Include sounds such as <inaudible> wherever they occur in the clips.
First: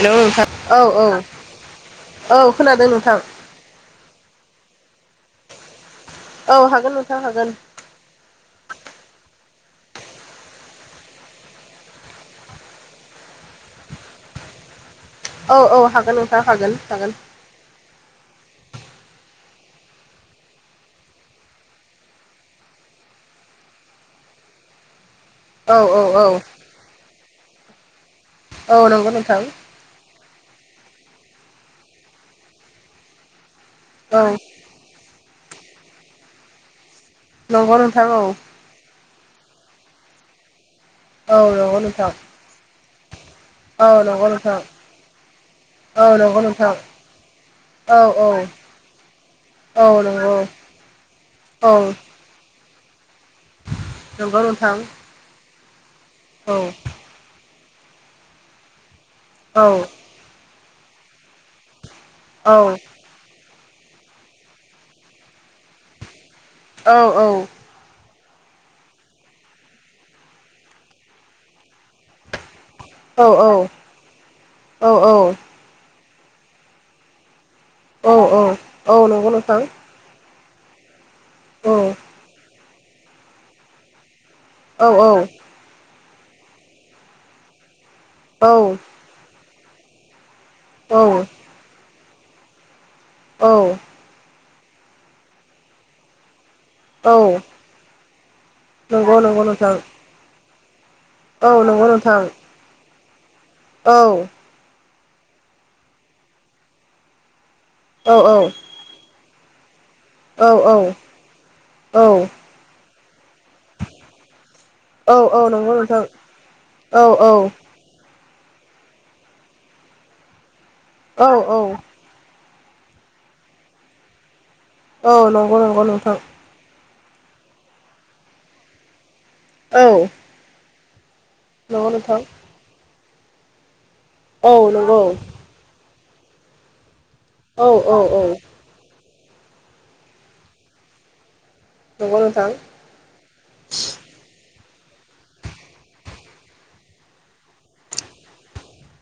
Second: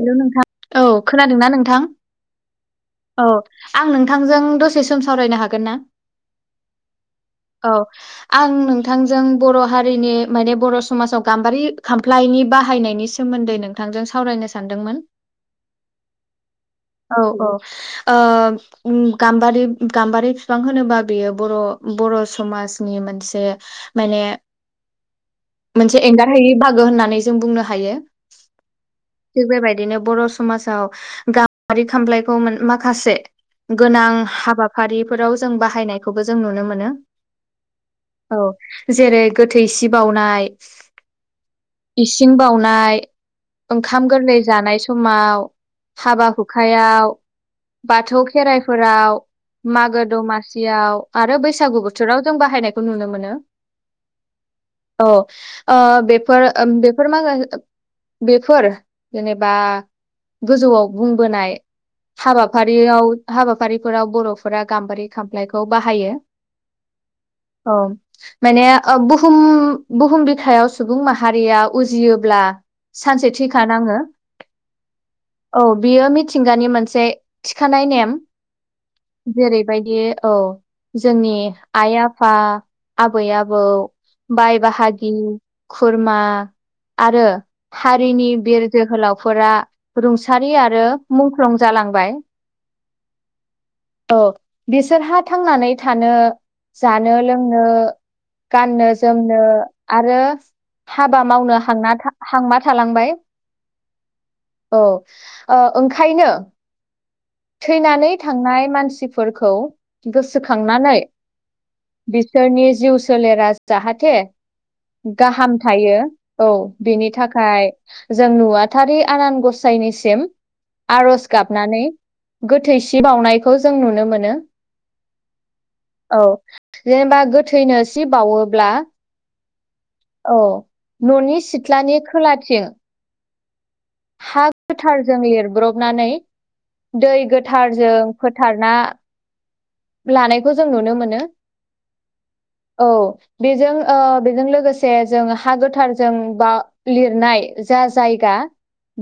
हेल' नोंथां औ खोनादोंना नोंथां? औ खोनादों नोंथां औ आं नोंथांजों दसे सम सावरायनो हागोन ना? औ हागोन नोंथां हागोन औ आं नोंथांजों बर' हारिनि माने बर' समाजाव गाम्बारि खामफ्लायनि बाहायनायनि सोमोन्दै नोंथांजों सावरायनो सान सानदोंमोन। औ औ हागोन नोंथाङा हागोन हागोन। औ औ ओ गाम्बारि गाम्बारि फिफां होनोबा बियो बर' बर' समाजनि मोनसे मायने औ औ मोनसे औ एंगारहायि बाहागो होननानै जों बुनो हायो। औ नंगौ नोंथां। थिग बेबायदिनो बर' समाजाव गारि खामफ्लायखौ मोन माखासे गोनां औ हाबाफारिफोराव जों बाहायनायखौबो जों नुनो मोनो। नंगौ नोंथां औ जेरै गोथै सि बावउनाय औ नंगौ नोंथां इसिं बावनाय ओंखा औ खाम नंगौ गोरलै नोंथां जानाय समाव औ हाबा नंगौ नोंथां हुखायाव औ बाथौ औ खेराइफोराव औ मागो नंगौ दमासियाव आरो औ बैसागु बोथोराव जों बाहायनाय खौ नुनो मोनो नंगौ नोंथां औ ओ बेफोर औ ओ बेफोर मागा बेफोर जेनेबा औ गोजौआव बुंबोनाय औ हाबाफारियाव हाबा फारिफोराव बर'फोरा गाम्बारि खामफ्लायखौ बाहायो। औ औ। माने ओ बुहुम बुहुम बिखायाव सुबुं माहारिया उजियोब्ला औ सानसे थैखानाङो औ औ बियो मिथिंगानि मोनसे थिखानाय औ नेम नंगौ नोंथां जेरैबायदि औ। जोंनि औ आइ आफा आबै आबौ बाय औ बाहागि खुरमा आरो हारिनि बिर औ जोहोलावफोरा रुंसारि आरो मुंख्लं जालांबाय। औ। औ बिसोरहा थांनानै थानो जानो औ लोंनो गाननो नंगौ नंगौ जोमनो नोंथां आरो हाबा औ मावनो नंगौ हांना था नोंथां हांमा थालांबाय। औ औ ओ ओंखायनो थैनानै थांनाय मानसि फोरखौ औ गोसोखांनानै औ बिसोरनि जिउ सोलेरा जाहाथे औ औ गाहाम नंगौ थायो नोंथां औ बेनि थाखाय जों नुवाथारि आनान गसाइनिसिम औ आर'ज औ गाबनानै गोथैसि बावनायखौ जों नुनो मोनो। औ नंगौ नंगौ नोंथां। औ जेनेबा गोथैनो सि बावोब्ला - औ न'नि नंगौ सिथ्लानि नोंथां खोलाथिं हा औ नंगौ गोथारजों लिरब्रबनानै दै औ औ गोथारजों औ फोथारना लानायखौ जों नुनो मोनो। नंगौ नोंथां औ बेजों ओ बेजों लोगो से जों हा गोथारजों बा लिरनाय जा जायगा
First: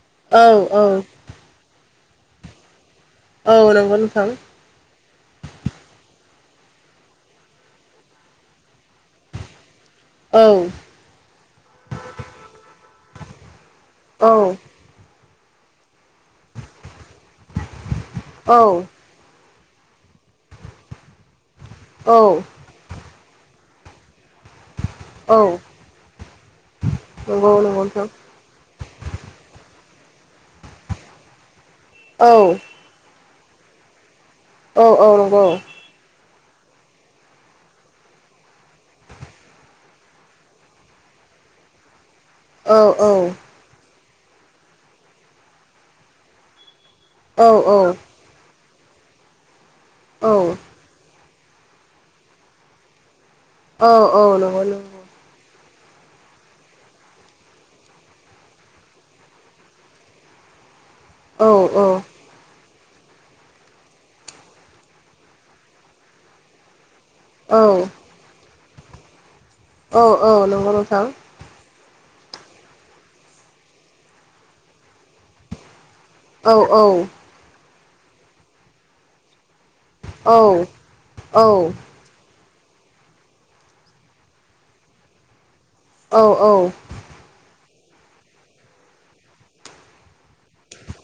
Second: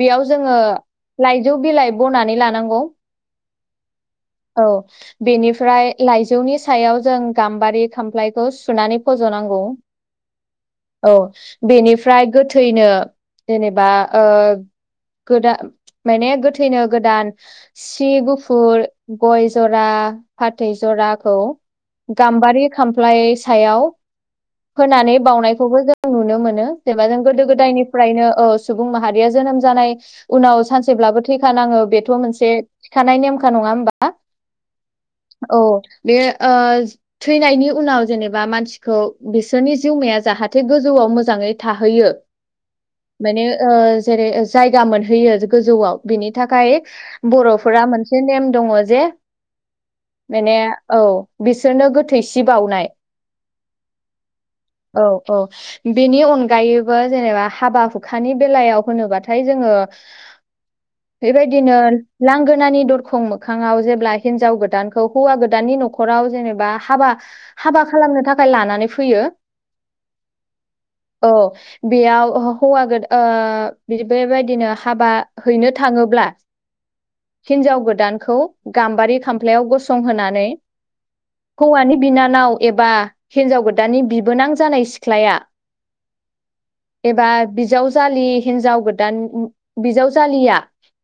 बेयाव औ जोङो औ लाइजौ बिलाइ बनानै लानांगौ। औ नंगौ नोंथां औ बेनि लाइजौनि सायाव जों गाम्बारि खामफ्लायखौ सुनानै फजनांगौ औ औ बेनिफ्राय गोथैनो जेनेब बा ओ औ गोदा माने गोथैनो गोदान सि औ गुफुर गय ज'रा फाथै ज'राखौ औ गाम्बारि खामफ्लाय सायाव होनानै औ बावनायखौबो जों नुनो मोनो जेनबा जों गोदो नंगौ नंगौ नोंथां गोदायनिफ्रायनो ओ सुबुं माहारिया जोनोम जानाय उनाव सानसेब्लाबो थैखाानाङो बेथ' मोनसे औ थिखानाय नेमखा नङा होमबा? औ औ नंगौ औ बे ओ थैनायनि उनाव जेनेबा मानसिखौ बिसोरनि जिउमाया जाहाथे गोजौआव मोजां थाहैयो। औ माने ओ जेरै जायगा मोनहैयो गोजौआव बिनि थाखाय। औ बर'फोरा मोनसे नेम दङ जे माने नंगौ औ बिसोरनो गोथैसि बावनाय। औ औ नंगौ नंगौ। औ औ बेनि अनगायैबो जेनेबा हाबा हुखानि बेलायाव होनोबाथाय जोङो बेबायदिनो लांगोनानि दरखं मोखाङाव जेब्ला हिनजाव गोदानखौ हौवा गोदाननि नखराव जेनेबा हाबा हाबा खालामनो थाखाय लाना फैयो। औ औ नंगौ नोंथां। औ बेयाव हौवा गो ओ बेबायदिनो हाबा हैनो थाङोब्ला औ हिनजाव गोदानखौ गाम्बारि <unintelligible> गसंहोनानै औ औ औ हौवानि बिनानाव एबा हिन्जाव गोदाननि बिबोनां जानाय सिख्लाया औ औ। एबा बिजावजालि हिनजाव गोदान बिजावजालिया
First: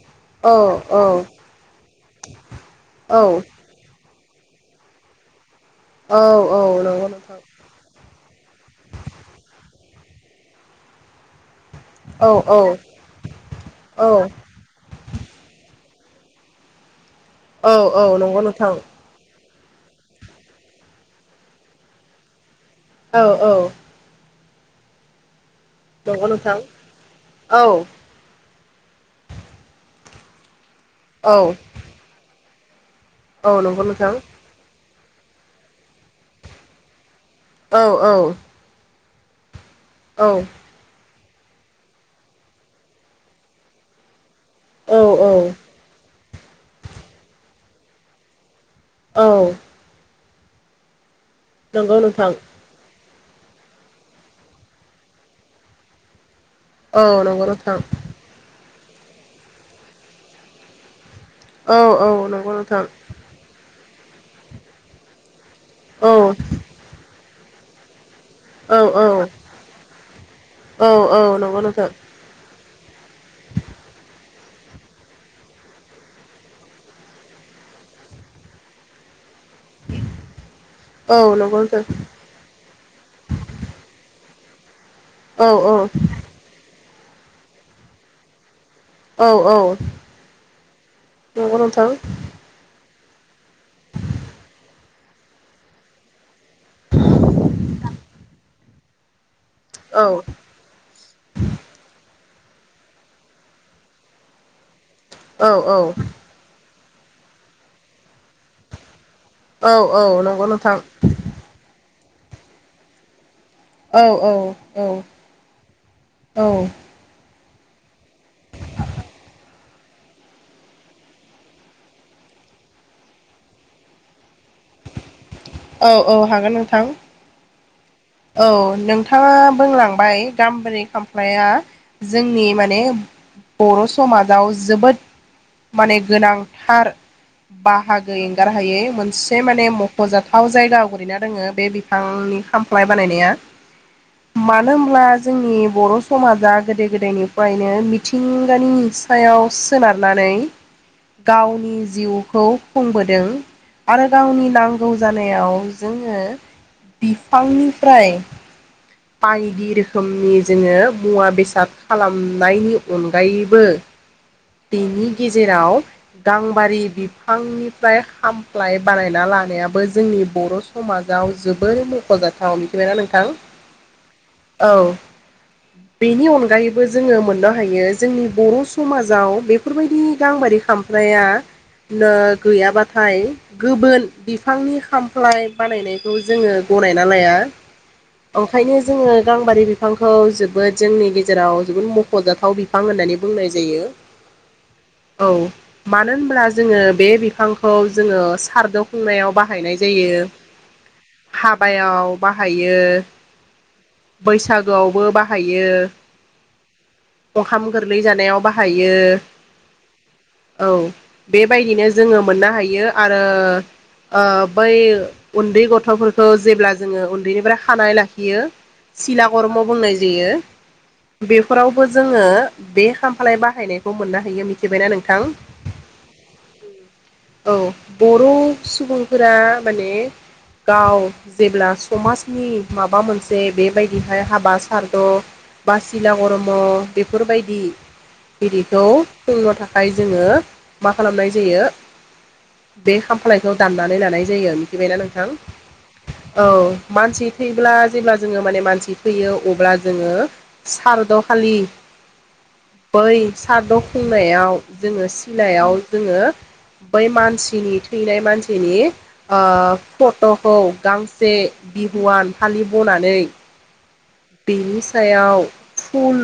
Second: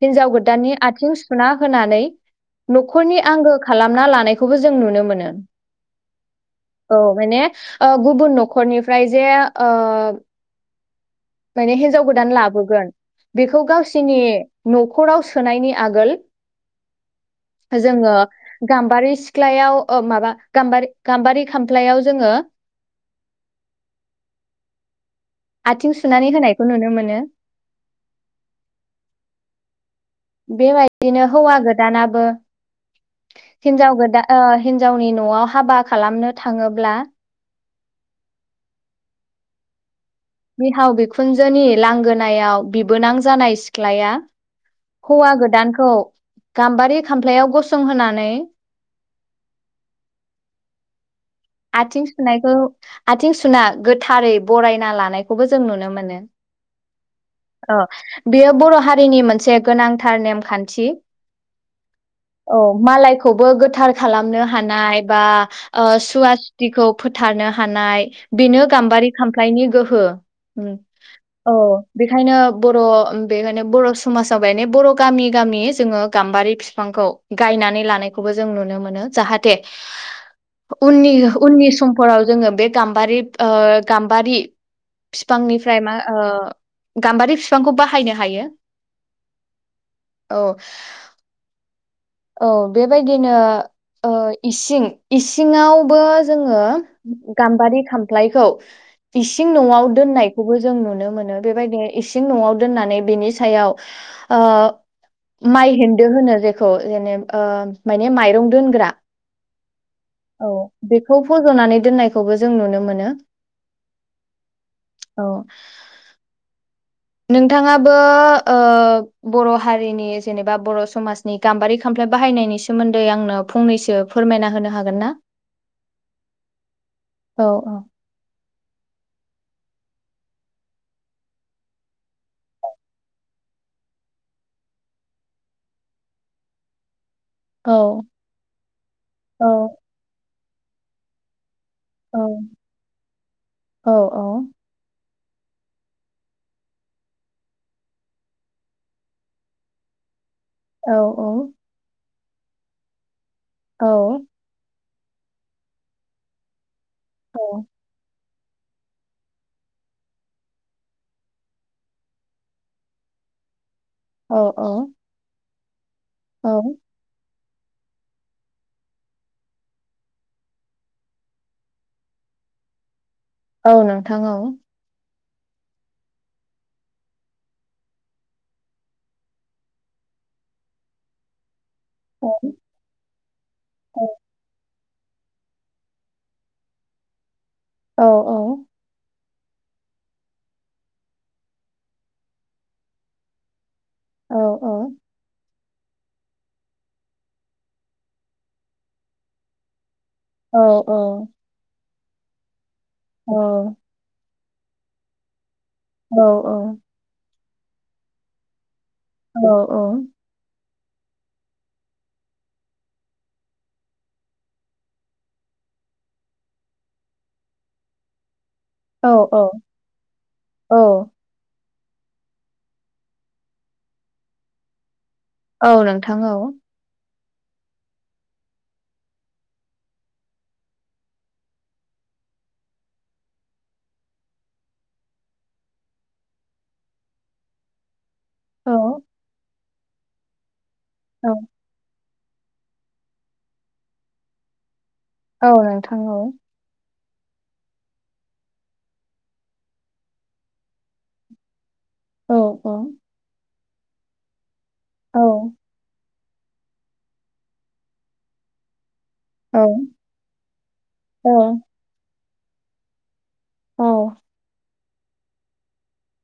हिनजाव औ गोदाननि आथिं सुना होनानै नखरनि आंगो खालाम ना लानायखौबो जों नुनो मोनो। औ औ नंगौ माने नोंथां ओ गुबुन नखरनिफ्राय जे ओ <unintelligible> माने हिनजाव औ गोदान औ लाबोगोन बेखौ गावसिनि औ नखराव सोनायनि आगोल औ औ जोङो नंगौ नोंथां गाम्बारि <unintelligible> ओ माबा गाम्बारि गाम्बारि खामफ्लायाव जोङो औ औ। आथिं सुनानै नंगौ नोंथां होनायखौ नुनो मोनो। औ बेबायदिनो औ हौवा गोदानाबो औ नंगौ हिनजाव नोंथां गोदान ओ हिनजावनि न'आव हाबा खालामनो थाङोब्ला औ औ। औ बिहाव बिखुनजोनि लांगोनायाव बिबोनां जानाय सिख्लाया औ हौवा गोदानखौ गाम्बारि खामफ्लायाव गसंहोनानै औ। नंगौ आथिं नोंथां सुनायखौ आथिं सुना गोथारै बरायना लानायखौबो जों नुनो मोनो। औ नंगौ नोंथां ओ बेयो बर' हारिनि मोनसे गोनांथार नेमखान्थि। औ औ नंगौ औ नोंथां मालायखौबो गोथार खालामनो हानाय बा ओह औ सुवा खौ फोथारनो हानाय। बेनो औ गाम्बारि खामफ्लायनि गोहो औ औ नंगौ नोंथां बेखायनो बर' बेखायनो बर' समाजाव बर' गामि गामि जोङो गाम्बारि बिफांखौ गाय नानै लानायखौबो जों नुनो मोनो जाहाथे उननि औ नंगौ उननि नोंथां समफोराव जोङो बे गाम्बारि ओह गाम्बारि औ औ फिफांनिफ्राय मा ओ गाम्बारि फिफांखौ बाहायनो हायो। औ औ औ नंगौ नोंथां। औ बेबायदिनो ओ इसिं इसिङावबो जोङो गाम्बारि खामफ्लायखौ इसिं सिं न'आव दोननायखौबो जों नुनो मोनो बेबायदिनो इस इसिं न'आव दोननानै बिनि सायाव ओह माइ औ हेन्दो औ होनो जेखौ। जेनेब ओह माय बे मायरं दोग्रा नंगौ औ नोंथां बेखौ फज'नानै दोननाय खौबो जों नुनो मोनो। औ औ औ औ नोंथाङाबो ओ बर' हारिनि जेनेबा बर' समाजनि गाम्बारि खामफ्लाय बाहायनायनि सोमोन्दै आंनो फंनैसो फोरमायना हो नो हागोन ना? औ औ हागोन नोंथां औ औ औ नोंथाङा बोंलांबाय गाम्बारि खामफ्लाया जोंनि माने बर' समाजाव जोबोद माने गोनांथार औ बाहागो एंगारहायै मोनसे माने मख'जाथाव जायगा आवग्रिना दोङो बे औ फांनि खामफ्लाय बानायनाया औ मानो होमब्ला जोंनि बर' समाजा गोदो गोदायनिफ्रायनो मिथिंगानि सायाव सोनारनानै औ गावनि जिउखौ खुंबोदों औ आरो गावनि नां गौ जानायाव जोङो बिफांनिफ्राय बायदि रोखोमनि जोङो मुवा बेसाद खालामनायनि अनगायैबो औ औ बेनि गेजेराव औ गाम्बारि बि बिफांनिफ्राय खामफ्लाय बानायना लानायाबो जोंनि बर' समाजाव जोबोर मख'जाथाव थाव मिथिबायना नोंथां औ नोंथां औ <inaudible> बेनि अनगायैबो जोङो मोननो हायो जोंनि बर' समाजाव बेफोरबायदि गांबारि खामफ्लाय फ्लाया ल गैयाबाथाय औ गुबुन बिफांनि खामफ्लाय बानायनायखौ जोङो गनायना लाया औ औ ओंखायनो जोङो गांबारि बिफांखौ जोबोद जोंनि गेजेराव जोबोद मख'जाथाव बिफां होननानै बुंनाय जायो औ औ मानो होनब्ला जोङो बे बिफांखौ जोङो सारद' खुंनायाव बाहायनायज जायो औ औ हाबायाव बाहायो औ बैसागोआवबो बाहाय औ औ अंखाम गोरलै जानायाव बाहाय औ औ औ बेबायदिनो जोङो मोननो हायो आरो ओ बै उन्दै गथ'फोरखौ जेब्ला जोङो उन्दैनिफ्राय खानाय ला बियो सिला औ करम' बुंनाय जायो औ बेफोराव बो जोङो बे खामफ्लाय बाहायनायखो मोननो हायो मिथिबायना नोंथां औ नोंथां औ औ बर' सुबुंफोरा माने गाव जेब्ला समाजनि माब बा मोनसे बेबायदिहाय हाबा सारद' बासिला करम' बेफोरबायदि औ बिदिखौ खुंन' थाखाय जोङो मा खालामनाय औ औ जायो? बे खामफालायखौ दाननानै लानाय जायो मिथिबायना नोंथां औ। मानसि थै ब्ला जेब्ला जोङो माने मानसि थैयो अब्ला जोङो सारद' खालि औ बै सारद' खुंनायाव जोङो सिलायाव जोङो बै मानसिनि थैनाय मानसिनि ओ फट'खौ गांसे बिहुवान फालि ब'नानै नोंथां बेनि सायाव फुल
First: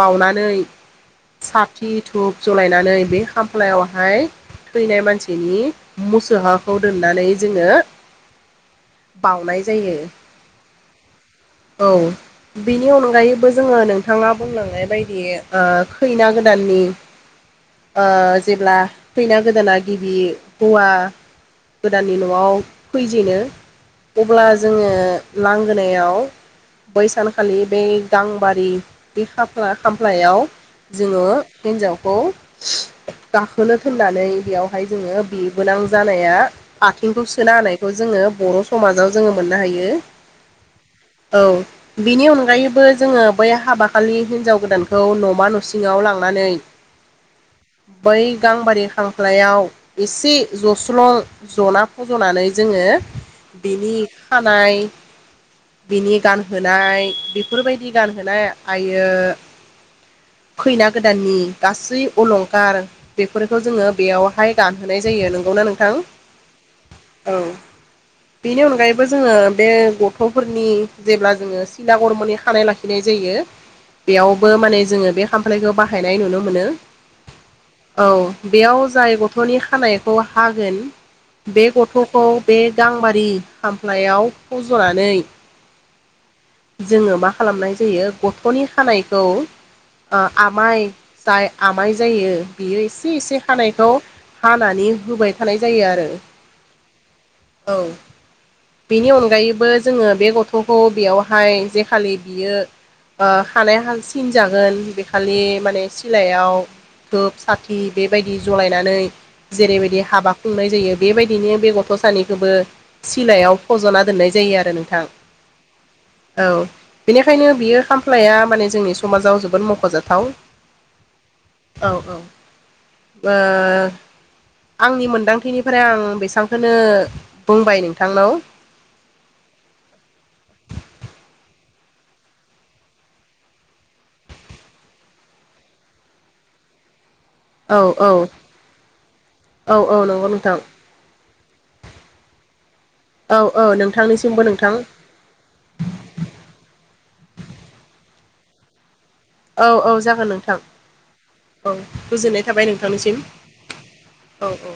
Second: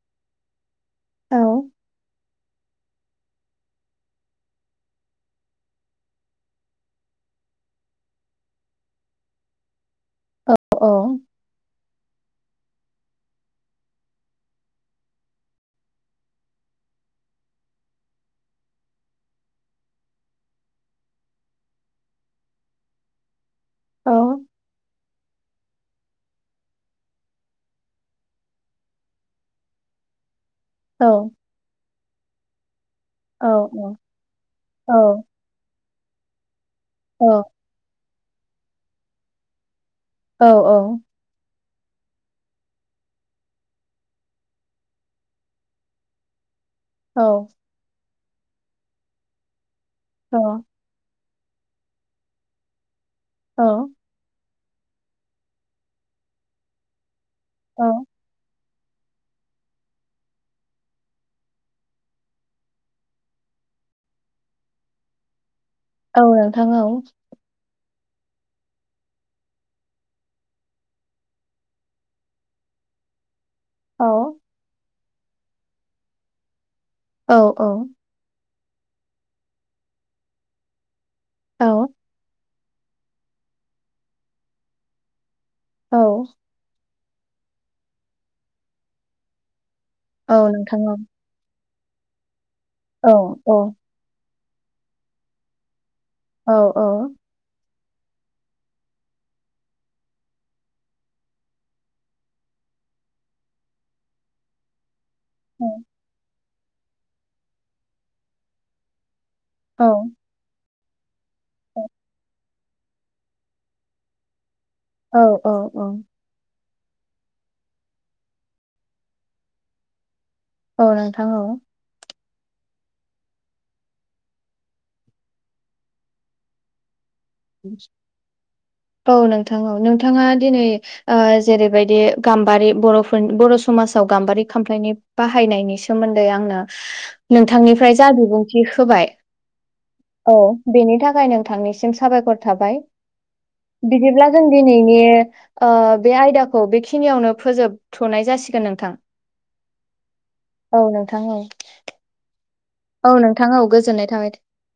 बावनानै साथि धुप जलायनानै बे खामफ्लायावहाय थैनाय मानसिनि मुसोहाखौ दोननानै जोङो बउनाय जायो। औ औ। औ। बिनि अनगायैबो जोङो नोंथाङा बुंलांनाय बायदि खैना गोदाननि ओ जेब्ला खैना गोदाना गिबि हवा गोदाननि न'आव फैजेनो अब्ला जोङो लांगोनायाव बैसानखालि ब गांबारि बे खामफ्लायाव जोङो हिन्जावखौ गाखोनो थिनानै बेयावहाय जोङो बिबोनां जानाया आथिंखौ सोना हानायखौ जोङो बर' समाजाव जोङो मोननो हायो। औ औ। बेनि अनगायैबो जोङो बै हाबाखलि हिनजाव गोदानखौ न'मा न'सिङाव लांनानै औ। बै गांबारि खांख्लायाव एसे जस्ल' जना फज'नानै जोङो बेनि ननाय बिनि गान होनाय बेफोरबायदि गानहोनाय आायो <unintelligible> खैना गोदाननि गासै अलंखार बेफोरखौ जोङो बेयावहाय गानहोनाय जायो नोंगौना नों औ नोंथां औ। बेनि अनगायैबो जोङो बे गथ'फोरनि जेब्ला जोङो सिला गरमै खानाय लाखिनाय जायो औ औ बेयावबो माने जोङो बे खामफायखौ बाहायनाय नुनो मोनो। औ औ। बेयाव जाय गथ'नि खानायखौ हागोन बे औ गथ'खौ। बे गांबारि खामफ्लायाव फज'नानै। औ। जोङो मा खालामनाय जायो गथ'नि खानायखौ ओ औ नोंथां आमाइ औ जाय। आमाइ जायो बियो औ एसे एसे औ हानायखौ हानानै होबाय थानाय जायो आरो। औ औ। औ बेनि अनगायैबो जोङो बे गथ'खौ बेयाव। हाय जेखालि बियो ओ खानाय हाय सिन जागोन। खालि माने सिलायाव धोब साथि बेबायदि जलायनानै। औ जेरैबायदि हाबा खुंनाय जायो बेबायदिनो बे गथ' सानैखौबो। सिलायाव फज'ना दोननाय जायो आरो। नोंथां औ औ औ। औ बेनिखायनो बियो खामफ्लाया माने जोंनि समाजाव जोबोद मख'जाथाव। औ नोंथां औ। ओ आंनि मोनदांथिनिफ्राय आं बेसांखौनो। बुंबाय नोंथांनाव औ नोंथां औ नोंथाङा दिनै। ओ जेरैबायदि गाम्बारि बर'फोरनि बर' समाजाव गाम्बारि खामफ्लायनि बाहायनायनि सोमोन्दै। न्दै आंङो। औ नोंथांनिफ्राय औ जा बिबुंथि होबाय औ नंगौ औ नोंथां बेनि थाखाय नोंथांनिसिम। साबायखर थाबाय। औ औ बिदिब्ला नोंथांनिसिमबो जों नोंथां दिनैनि ओ बे आयदाखौ बेखिनियावनो फोजोब। थ नाय जासिगोन नोंथां। औ औ जागोन नोंथां औ गोजोननाय। थाबाय औ नोंथांनिसिम नोंथां औ गोजोननाय थाबाय औ औ।